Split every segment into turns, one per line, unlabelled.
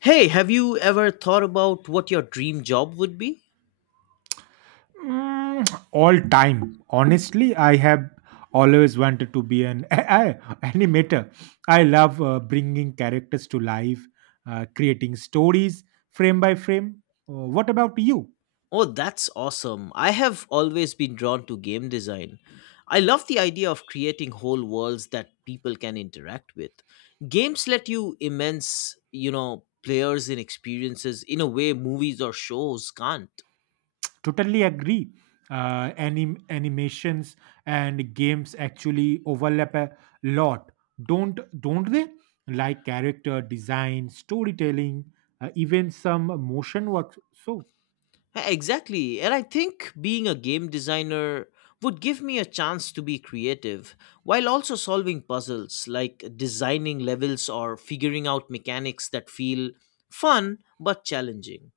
Hey, have you ever thought about what your dream job would be?
Mm, all time honestly, I have always wanted to be an a- animator. I love bringing characters to life, creating stories frame by frame. What about you?
Oh, that's awesome. I have always been drawn to game design. I love the idea of creating whole worlds that people can interact with. Games let you immense, you know, players in experiences in a way movies or shows can't.
Totally agree. Animations and games actually overlap a lot, don't don't they? Like character design, storytelling, even some motion work, so.
Exactly. And I think being a game designer would give me a chance to be creative while also solving puzzles like designing levels or figuring out mechanics that feel fun but challenging.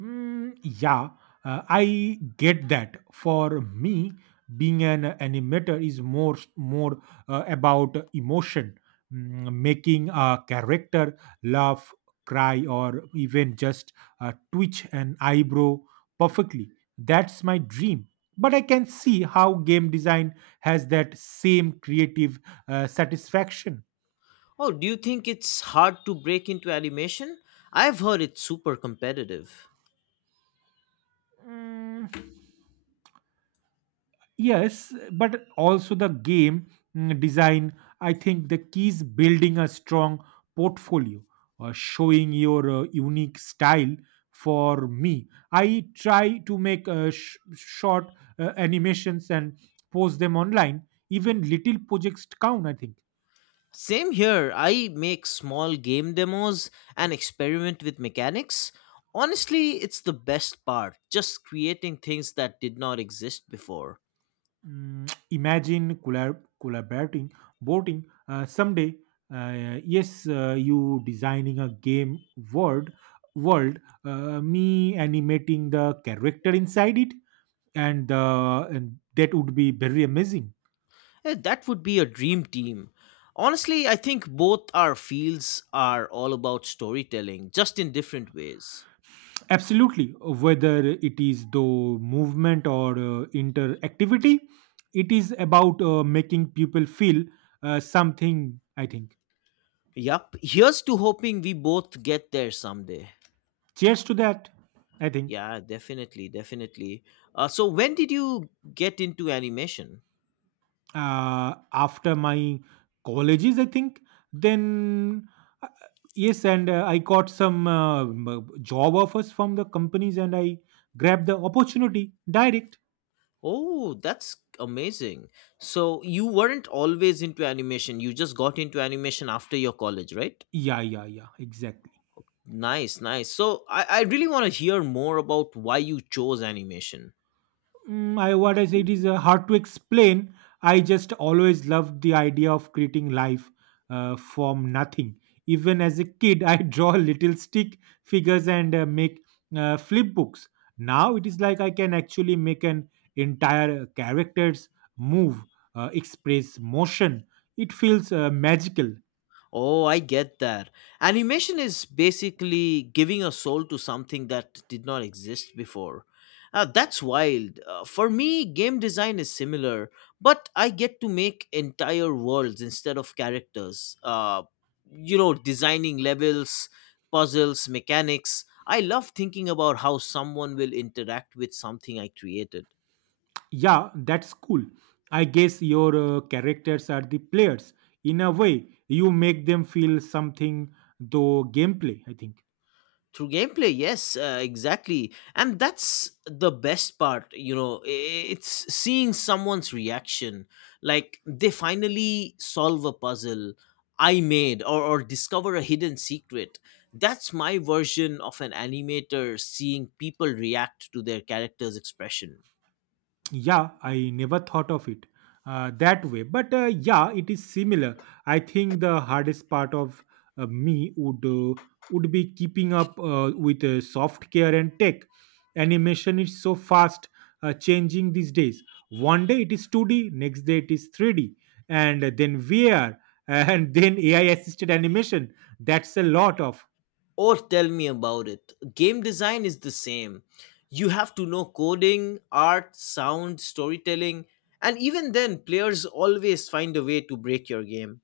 Mm, yeah, I get that. For me, being an animator is more about emotion, making a character laugh, cry, or even just twitch an eyebrow perfectly. That's my dream. But I can see how game design has that same creative satisfaction.
Oh, do you think it's hard to break into animation? I've heard it's super competitive.
Mm, yes, but also the game design. I think the key is building a strong portfolio, showing your unique style. For me, I try to make short animations and post them online. Even little projects count, I think.
Same here. I make small game demos and experiment with mechanics. Honestly, it's the best part, just creating things that did not exist before.
Mm, imagine collaborating, voting someday. Yes, you designing a game world, world. Me animating the character inside it, and that would be very amazing.
Yeah, that would be a dream team. Honestly, I think both our fields are all about storytelling, just in different ways.
Absolutely, whether it is the movement or interactivity, it is about making people feel something, I think.
Yup, here's to hoping we both get there someday.
Cheers to that, I think.
Yeah, definitely, definitely. So, when did you get into animation?
uh, After my colleges, I think, then, uh, yes, and I got some job offers from the companies, and I grabbed the opportunity direct.
Oh, that's amazing. So, you weren't always into animation, you just got into animation after your college, right?
Yeah, yeah, yeah, exactly.
Nice, nice. So, I really want to hear more about why you chose animation.
Mm, I what I say, it is hard to explain. I just always loved the idea of creating life from nothing. Even as a kid, I draw little stick figures and make flip books. Now it is like I can actually make an entire characters move, express motion. It feels magical.
Oh, I get that. Animation is basically giving a soul to something that did not exist before. That's wild. For me, game design is similar, but I get to make entire worlds instead of characters. You know, designing levels, puzzles, mechanics. I love thinking about how someone will interact with something I created.
Yeah, that's cool. I guess your characters are the players. In a way, you make them feel something, though gameplay, I think.
Through gameplay, yes, exactly. And that's the best part, you know, it's seeing someone's reaction like they finally solve a puzzle I made, or discover a hidden secret. That's my version of an animator seeing people react to their character's expression.
Yeah, I never thought of it that way. But yeah, it is similar. I think the hardest part of me would be keeping up with software and tech. Animation is so fast changing these days. One day it is 2D, next day it is 3D, and then VR, and then AI assisted animation. That's a lot of.
Or tell me about it. Game design is the same. You have to know coding, art, sound, storytelling, and even then, players always find a way to break your game.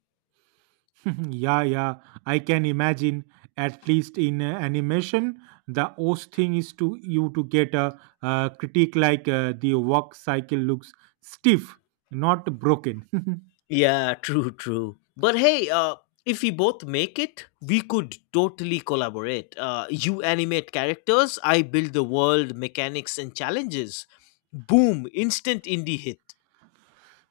Yeah, yeah, I can imagine. At least in animation, the worst thing is to you to get a, uh, critique like the work cycle looks stiff, not broken.
Yeah, true, true. But hey, if we both make it, we could totally collaborate. You animate characters, I build the world, mechanics, and challenges. Boom! Instant indie hit.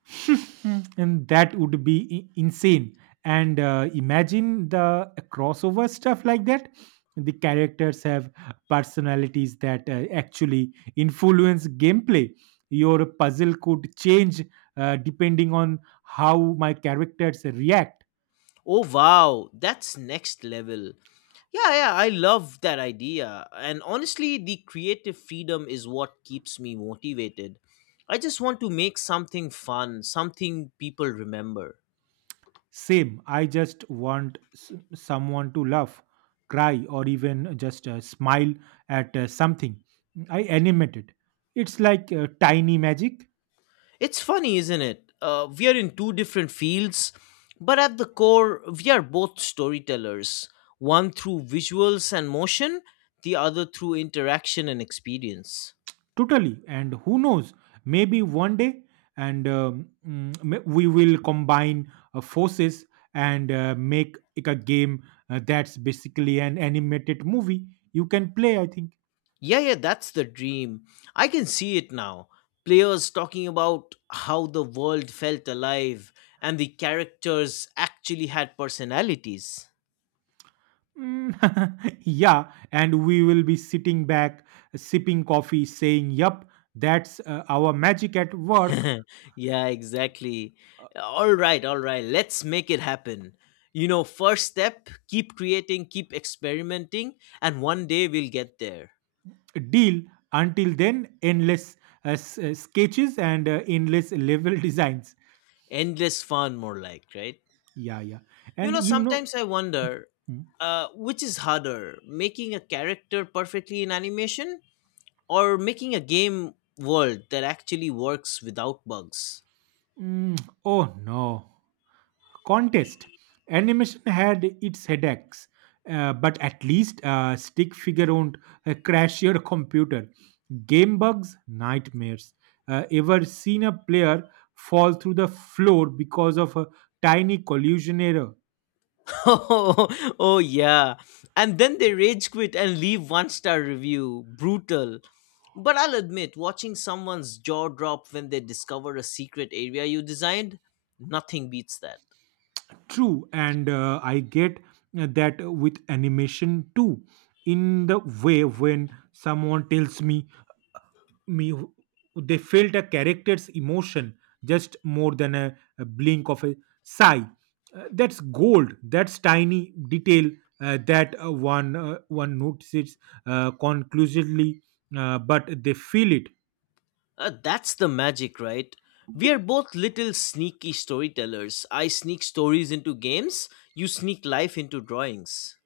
And that would be insane, and imagine the crossover stuff like that. The characters have personalities that actually influence gameplay. Your puzzle could change depending on how my characters react.
Oh wow, that's next level. Yeah, yeah, I love that idea. And honestly, the creative freedom is what keeps me motivated. I just want to make something fun, something people remember.
Same, I just want someone to laugh, cry, or even just smile at something I animated. It's like tiny magic.
It's funny, isn't it? We are in two different fields, but at the core, we are both storytellers, one through visuals and motion, the other through interaction and experience.
Totally. And who knows, maybe one day, we will combine forces and make it a game that's basically an animated movie you can play, I think.
Yeah, yeah, that's the dream. I can see it now. Players talking about how the world felt alive and the characters actually had personalities.
Mm, yeah. And we will be sitting back, sipping coffee, saying, "Yup, that's our magic at work."
Yeah, exactly. All right, let's make it happen. You know, first step, keep creating, keep experimenting, and one day we'll get there.
Deal. Until then, endless sketches and endless level designs.
Endless fun, more like, right?
Yeah, yeah.
You
And
know,
you know,
sometimes I wonder
hmm?
which is harder, making a character perfectly in animation or making a game world that actually works without bugs.
Mm, oh no. Contest. Animation had its headaches, but at least stick figure won't crash your computer. Game bugs, nightmares. Ever seen a player fall through the floor because of a tiny collision error?
Oh, oh yeah. And then they rage quit and leave one star review. Brutal. But I'll admit, watching someone's jaw drop when they discover a secret area you designed, nothing beats that.
True, and I get that with animation too. In the way when someone tells me they felt a character's emotion just more than a blink of a sigh. That's gold, that's tiny detail that one notices conclusively, but they feel it.
That's the magic, right? We are both little sneaky storytellers. I sneak stories into games, you sneak life into drawings.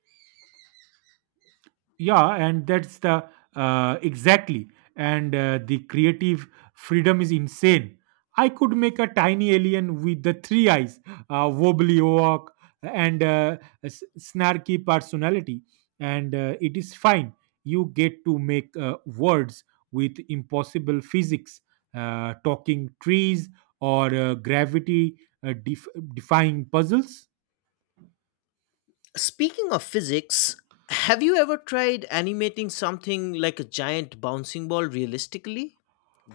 Yeah, and that's the exactly, and the creative freedom is insane. I could make a tiny alien with the three eyes, wobbly walk, and snarky personality, and it is fine. You get to make words with impossible physics, talking trees or gravity uh, def- defying puzzles.
Speaking of physics, have you ever tried animating something like a giant bouncing ball realistically?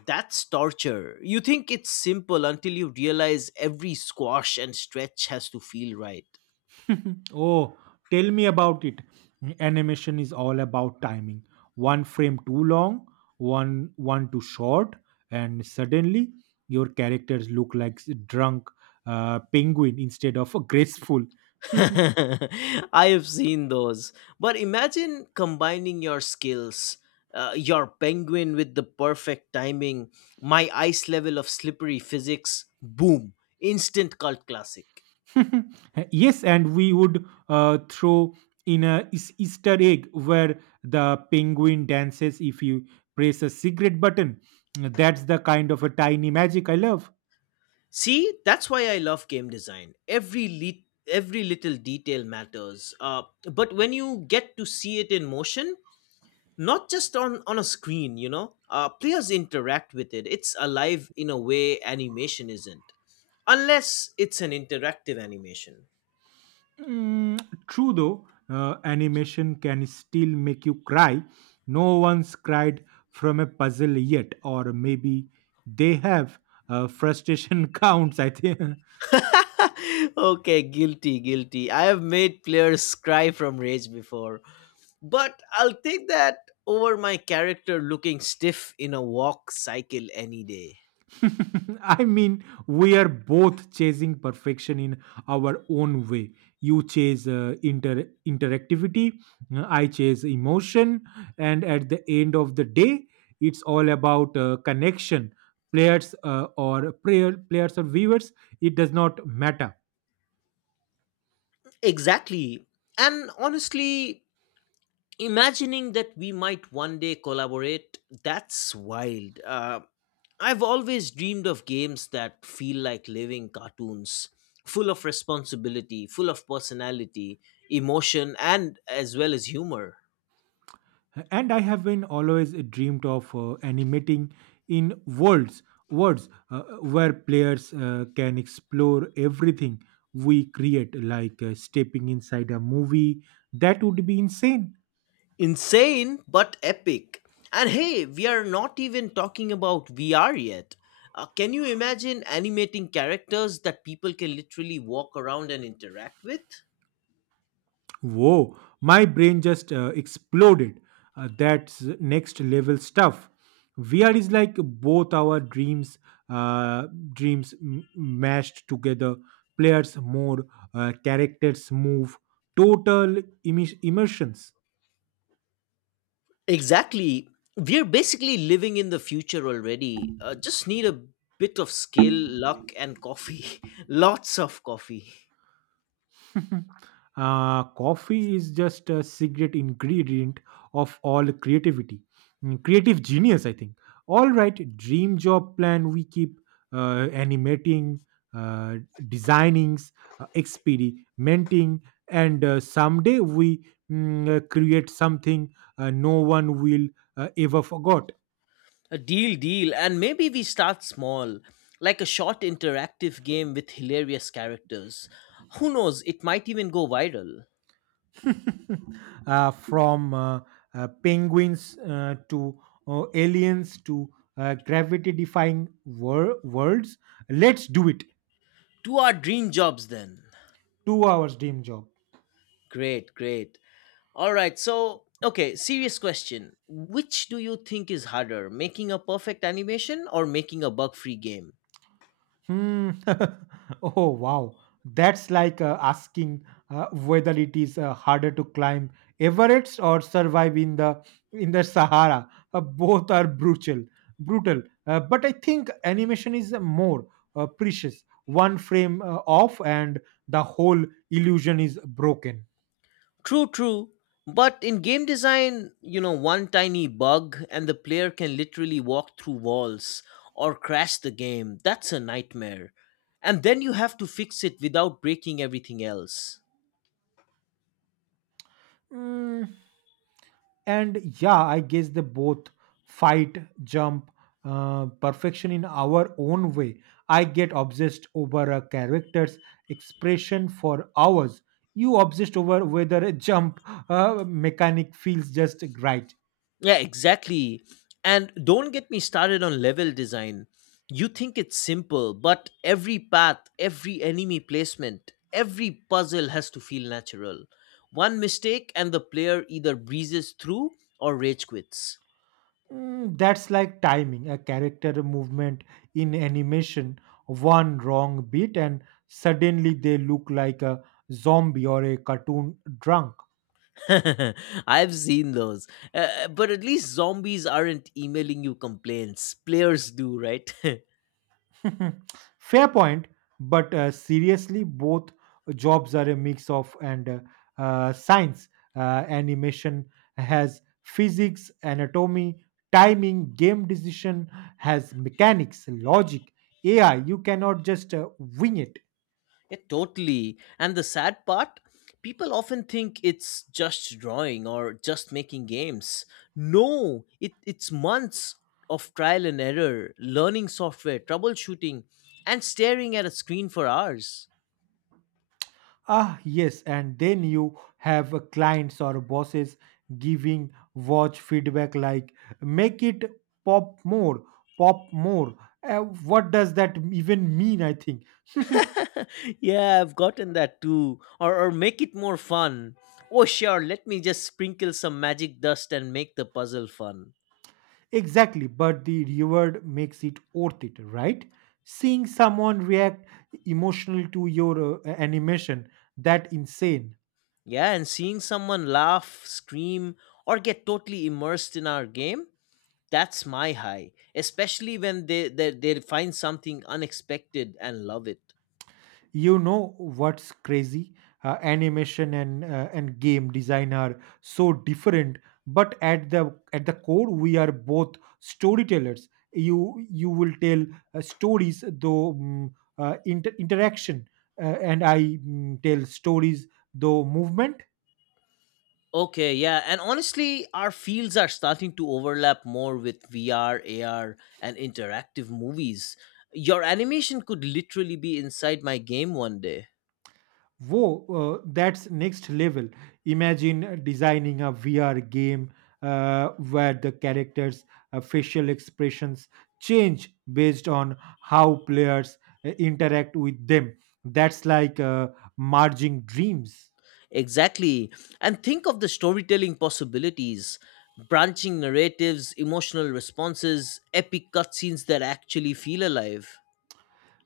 That's torture. You think it's simple until you realize every squash and stretch has to feel right.
Oh, tell me about it. Animation is all about timing. One frame too long, one too short, and suddenly your characters look like drunk penguin instead of a graceful.
I have seen those. But imagine combining your skills. Your penguin with the perfect timing, my ice level of slippery physics, boom, instant cult classic.
Yes, and we would throw in a Easter egg where the penguin dances if you press a cigarette button. That's the kind of a tiny magic I love.
See, that's why I love game design. Every little detail matters. But when you get to see it in motion, not just on a screen, you know, players interact with it. It's alive in a way animation isn't, unless it's an interactive animation.
Mm, true though, animation can still make you cry. No one's cried from a puzzle yet, or maybe they have. Frustration counts, I think.
Okay, guilty, guilty. I have made players cry from rage before, but I'll take that over my character looking stiff in a walk cycle any day.
I mean, we are both chasing perfection in our own way. You chase interactivity, I chase emotion, and at the end of the day, it's all about connection. Players or players or viewers, it does not matter.
Exactly. And honestly, imagining that we might one day collaborate, that's wild. I've always dreamed of games that feel like living cartoons, full of responsibility, full of personality, emotion, and as well as humor.
And I have been always dreamed of animating in worlds worlds where players can explore everything we create, like stepping inside a movie. That would be insane.
Insane, but epic. And hey, we are not even talking about VR yet. Can you imagine animating characters that people can literally walk around and interact with?
Whoa, my brain just exploded. That's next level stuff. VR is like both our dreams, uh, mashed together. Players more, characters move, total immersions.
Exactly. We're basically living in the future already. Just need a bit of skill, luck, and coffee. Lots of coffee.
Coffee is just a secret ingredient of all creativity, creative genius, I think. All right, dream job plan, we keep animating, uh, designings, experimenting, and someday we create something no one will ever forgot.
A deal, deal. And maybe we start small, like a short interactive game with hilarious characters. Who knows, it might even go viral.
From penguins to aliens to gravity defying worlds. Let's do it.
To our dream jobs then.
Two hours dream job.
Great, great. All right, so, okay, serious question. Which do you think is harder, making a perfect animation or making a bug free game?
Hmm. Oh, wow. That's like asking whether it is harder to climb Everest or survive in the Sahara. Both are brutal. But I think animation is more precious. One frame off, and the whole illusion is broken.
True, true. But in game design, you know, one tiny bug and the player can literally walk through walls or crash the game. That's a nightmare. And then you have to fix it without breaking everything else.
Mm, and yeah, I guess they both fight jump perfection in our own way. I get obsessed over a character's expression for hours. You obsessed over whether a jump mechanic feels just right.
Yeah, exactly. And don't get me started on level design. You think it's simple, but every path, every enemy placement, every puzzle has to feel natural. One mistake, and the player either breezes through or rage quits.
Mm, that's like timing a character movement in animation. One wrong beat and suddenly they look like a zombie or a cartoon drunk.
I've seen those. But at least zombies aren't emailing you complaints. Players do, right? Yeah,
Hmm, fair point, but seriously, both jobs are a mix of and science. Animation has physics, anatomy, timing. Game decision has mechanics, logic, AI. You cannot just wing it.
totally. And the sad part, people often think it's just drawing or just making games. No, it's months of trial and error, learning software, troubleshooting, and staring at a screen for hours.
Ah, yes, and then you have clients or bosses giving watch feedback like, "Make it pop more, pop more." What does that even mean, I think?
Yeah, I've gotten that too. Or make it more fun. Oh, sure, let me just sprinkle some magic dust and make the puzzle fun.
Exactly, but the reward makes it worth it, right? Seeing someone react emotional to your animation, that insane.
Yeah, and seeing someone laugh, scream, or get totally immersed in our game, that's my high. Especially when they find something unexpected and love it.
You know what's crazy? Animation and and game design are so different, but at the core, we are both storytellers. You will tell stories, though interaction, and I tell stories, though movement.
Okay, yeah. And honestly, our fields are starting to overlap more with VR, AR, and interactive movies. Your animation could literally be inside my game one day.
Whoa, that's next level. Imagine designing a VR game where the characters' facial expressions change based on how players interact with them. That's like merging dreams.
Exactly. And think of the storytelling possibilities, branching narratives, emotional responses, epic cutscenes that actually feel alive.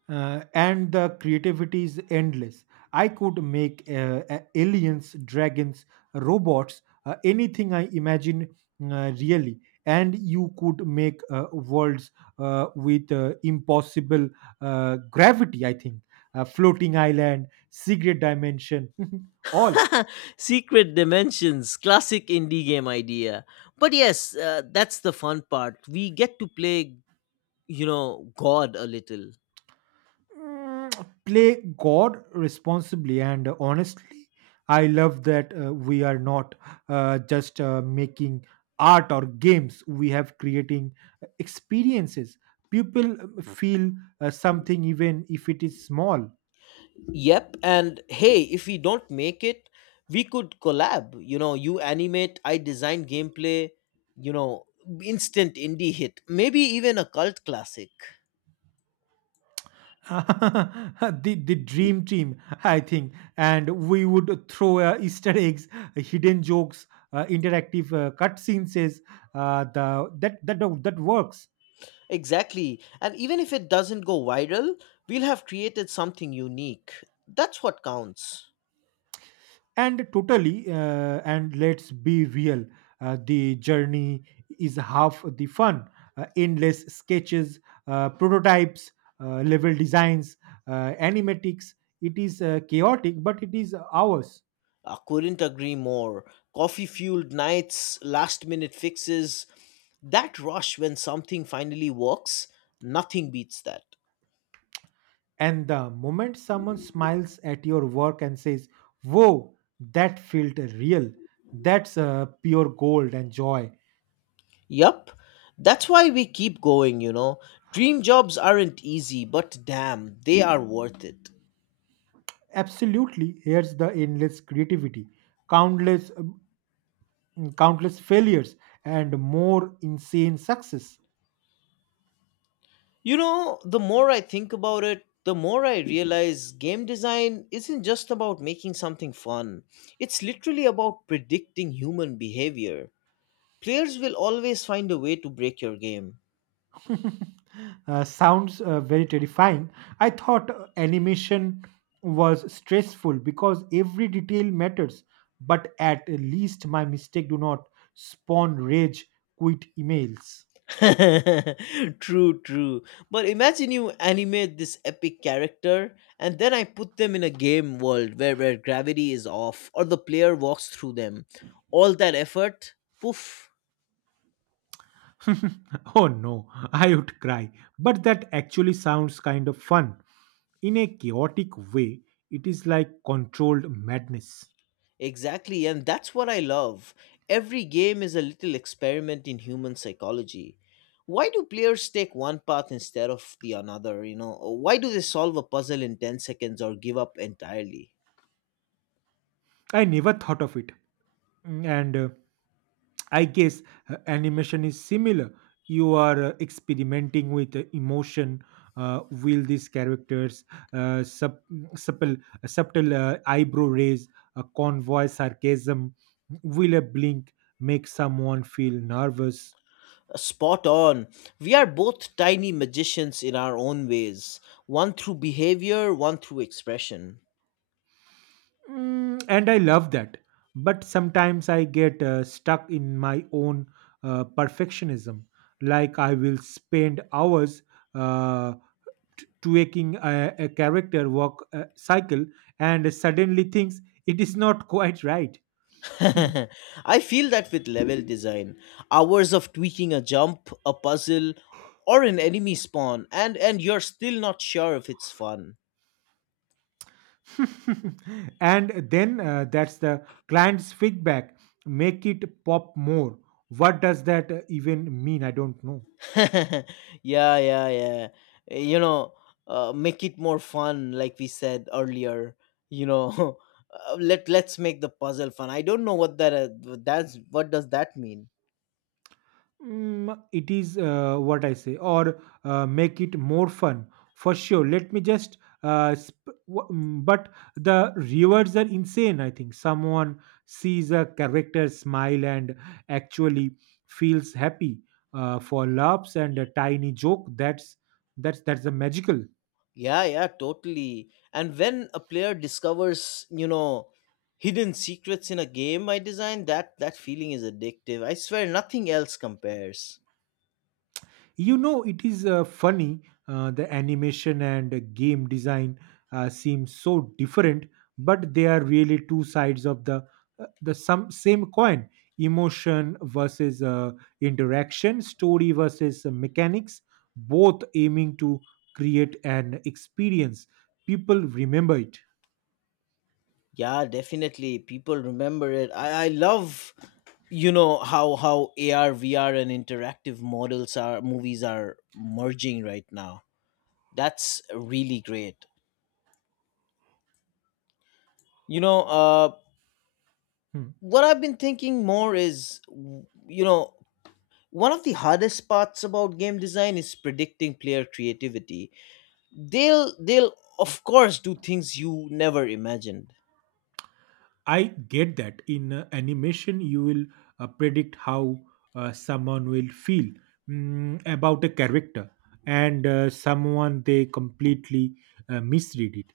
And the creativity is endless. I could make aliens, dragons, robots, anything I imagine really. And you could make worlds with impossible gravity, I think. Floating island, secret dimension, all.
Secret Dimensions, classic indie game idea. But yes, that's the fun part. We get to play, you know, God a little.
Mm, play God responsibly. And honestly, I love that we are not just making art or games, we have creating experiences. People feel something even if it is small.
Yep, and hey, if we don't make it, we could collab. You know, you animate, I design gameplay, you know, instant indie hit, maybe even a cult classic.
The dream team, I think, and we would throw Easter eggs, hidden jokes, interactive cutscenes. Is the that that that works.
Exactly. And even if it doesn't go viral, we'll have created something unique. That's what counts.
And totally, and let's be real, the journey is half the fun. Endless sketches, prototypes, level designs, animatics. It is chaotic, but it is ours.
I couldn't agree more. Coffee fueled nights, last minute fixes, that rush when something finally works, nothing beats that.
And the moment someone smiles at your work and says, "Whoa, that felt real," that's pure gold and joy.
Yup, that's why we keep going, you know. Dream jobs aren't easy, but damn, they are worth it.
Absolutely, here's the endless creativity, countless countless failures, and more insane success.
You know, the more I think about it, the more I realize game design isn't just about making something fun, it's literally about predicting human behavior. Players will always find a way to break your game.
Sounds very terrifying. I thought animation was stressful because every detail matters, but at least my mistake do not spawn rage quit emails.
True, true. But imagine you animate this epic character and then I put them in a game world where gravity is off or the player walks through them. All that effort, poof.
Oh no, I would cry. But that actually sounds kind of fun. In a chaotic way, it is like controlled madness.
Exactly, and that's what I love. Every game is a little experiment in human psychology. Why do players take one path instead of the another? You know, why do they solve a puzzle in 10 seconds or give up entirely?
I never thought of it. And I guess animation is similar. You are experimenting with emotion. Will these characters uh, sub, supple, a subtle eyebrow raise, a convoy sarcasm? Will a blink make someone feel nervous?
Spot on. We are both tiny magicians in our own ways, one through behavior, one through expression.
Mm, and I love that. But sometimes I get stuck in my own perfectionism. Like I will spend hours uh, tweaking a character walk cycle and suddenly thinks it is not quite right.
I feel that with level design, hours of tweaking a jump, a puzzle, or an enemy spawn, and you're still not sure if it's fun.
And then that's the client's feedback. Make it pop more. What does that even mean? I don't know.
Yeah, yeah, yeah. You know, make it more fun, like we said earlier. You know, let let's make the puzzle fun. I don't know what that that's what does that mean.
Mm, it is what I say, or make it more fun for sure. Let me just, but the rewards are insane. I think someone sees a character smile and actually feels happy for laughs and a tiny joke. That's a magical.
Yeah, yeah, totally. And when a player discovers, you know, hidden secrets in a game I design, that feeling is addictive. I swear nothing else compares.
You know, it is funny. The animation and game design seem so different, but they are really two sides of the some same coin. Emotion versus interaction, story versus mechanics, both aiming to create an experience people remember it.
Yeah, definitely. People remember it. I love, you know, how AR, VR and interactive models are movies are merging right now. That's really great. You know,
Hmm.
what I've been thinking more is, you know, one of the hardest parts about game design is predicting player creativity. They'll of course do things you never imagined.
I get that in animation, you will predict how someone will feel about a character, and someone they completely misread it.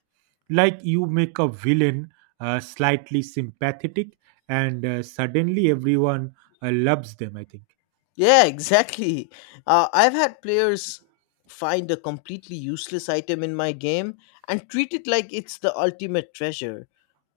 Like you make a villain slightly sympathetic, and suddenly everyone loves them. I
Yeah, exactly. I've had players find a completely useless item in my game and treat it like it's the ultimate treasure.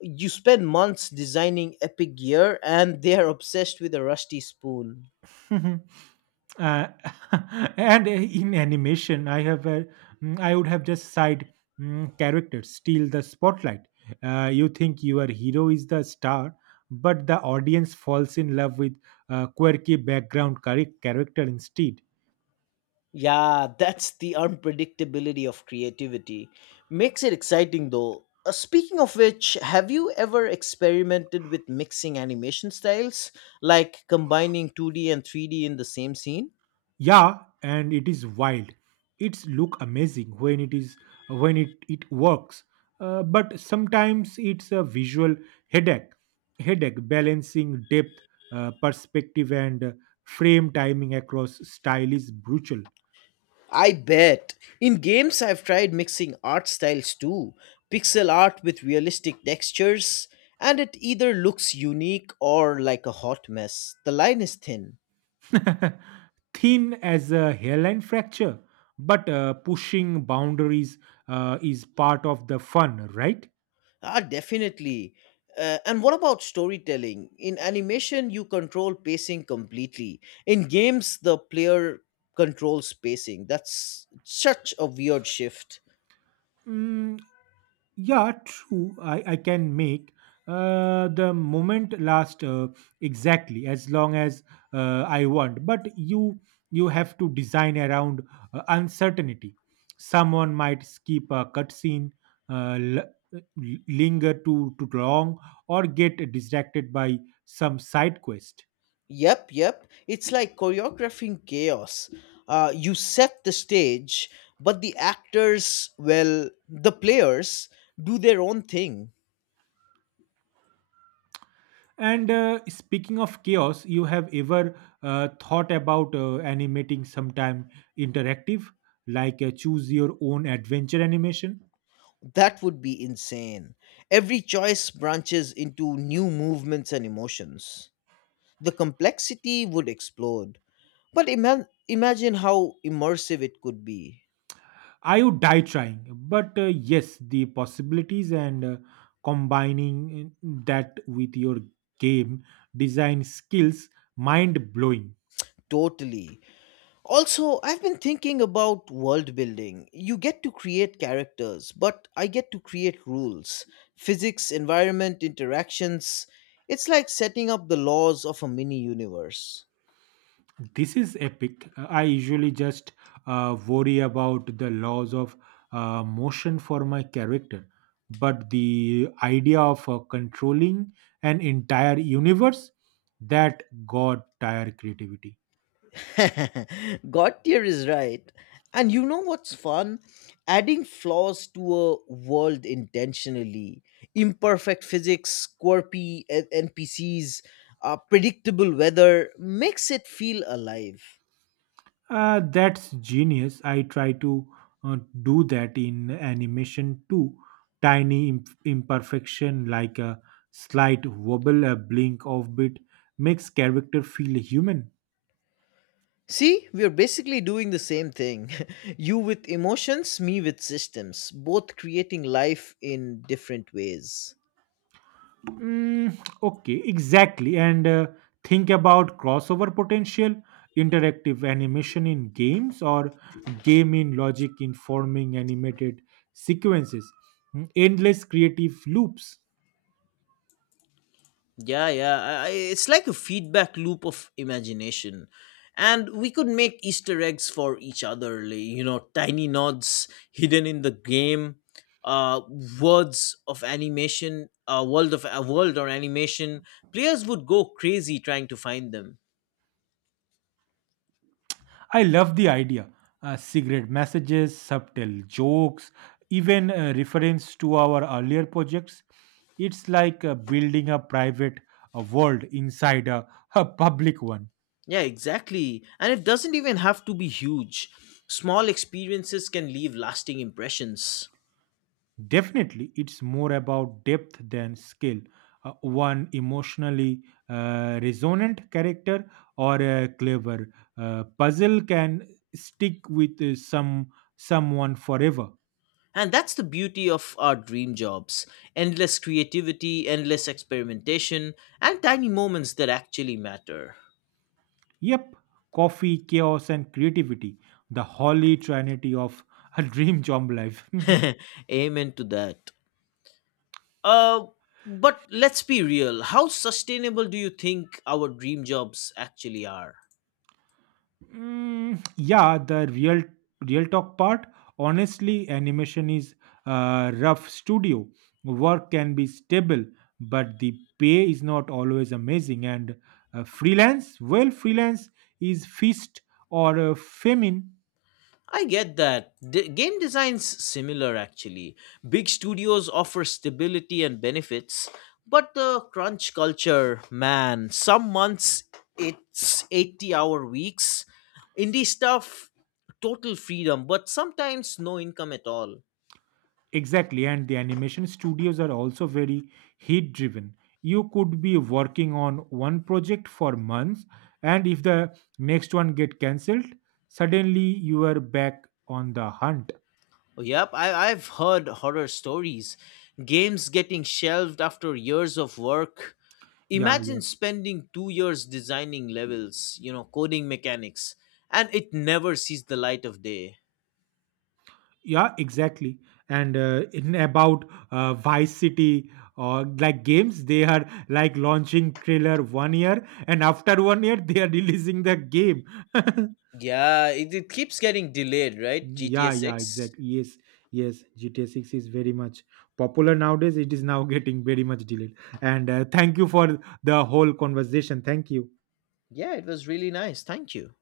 You spend months designing epic gear and they are obsessed with a rusty spoon.
think. uh, and in animation I have I would have just side characters steal the spotlight. You think your hero is the star, but the audience falls in love with quirky background character instead.
Yeah, that's the unpredictability of creativity. Makes it exciting though. Speaking of which, have you ever experimented with mixing animation styles, like combining 2D and 3D in the same scene?
Yeah, and it is wild. It's look amazing when it works. But sometimes it's a visual headache headache balancing depth, perspective and frame timing across style is brutal.
I bet. In games, I've tried mixing art styles too, pixel art with realistic textures, and it either looks unique or like a hot mess. The line is thin.
Thin as a hairline fracture, but pushing boundaries is part of the fun, right?
Ah, definitely. And what about storytelling? In animation, you control pacing completely. In games, the player controls pacing. That's such a weird shift.
Mm, yeah, true. I can make the moment last exactly as long as I want. But you have to design around uncertainty. Someone might skip a cutscene, uh, l- linger too long, or get distracted by some side quest.
Yep, yep. It's like choreographing chaos. You set the stage, but the actors, well, the players do their own thing.
And speaking of chaos, you have ever thought about animating sometime interactive, like a choose your own adventure animation?
That would be insane. Every choice branches into new movements and emotions. The complexity would explode. But imagine how immersive it could be.
I would die trying, but yes, the possibilities and combining that with your game design skills, mind blowing.
Totally. Also, I've been thinking about world building. You get to create characters, but I get to create rules, physics, environment, interactions. It's like setting up the laws of a mini universe.
This is epic. I usually just worry about the laws of motion for my character, but the idea of controlling an entire universe, that god tire creativity.
God tier is right. And you know what's fun? Adding flaws to a world intentionally. Imperfect physics, quirky NPCs, predictable weather makes it feel alive.
That's genius. I try to uh, do that in animation too. Tiny imperfection like a slight wobble, a blink of bit, makes character feel human.
See, we're basically doing the same thing. You with emotions, me with systems, both creating life in different ways.
Mm, okay, exactly. And think about crossover potential, interactive animation in games, or game in logic informing animated sequences, endless creative loops.
Yeah, yeah. It's like a feedback loop of imagination. And we could make Easter eggs for each other, like, you know, tiny nods hidden in the game, uh, words of animation, a world or animation. Players would go crazy trying to find them.
I love the idea. Cigarette messages, subtle jokes, even reference to our earlier projects. It's like building a private world inside a public one.
Yeah, exactly. And it doesn't even have to be huge. Small experiences can leave lasting impressions.
Definitely, it's more about depth than skill. One emotionally resonant character or a clever puzzle can stick with someone forever.
And that's the beauty of our dream jobs, endless creativity, endless experimentation, and tiny moments that actually matter.
Yep, coffee, chaos, and creativity—the holy trinity of a dream job life.
Amen to that. Uh, but let's be real, how sustainable do you think our dream jobs actually are?
Mm, yeah, the real talk part. Honestly, animation is rough studio. Work can be stable, but the pay is not always amazing. And freelance, well, freelance is feast or famine.
I get that. Game design's similar actually. Big studios offer stability and benefits, but the crunch culture, man, some months it's 80-hour weeks. Indie stuff, total freedom, but sometimes no income at all.
Exactly. And the animation studios are also very heat driven. You could be working on one project for months, and if the next one get cancelled, suddenly you are back on the hunt.
Oh, yep, I've heard horror stories. Games getting shelved after years of work,
Yeah, yeah,
imagine spending 2 years designing levels, you know, coding mechanics, and it never sees the light of day.
yeah, exactly. And in about Vice City or like games, they are like launching trailer one year, and after one year, they are releasing the game.
Yeah, it keeps getting delayed, right? GTA
Yeah, yeah,
6.
exactly. Yes, yes. GTA Six is very much popular nowadays. It is now getting very much delayed. And thank you for the whole conversation. Thank you.
Yeah, it was really nice, thank you.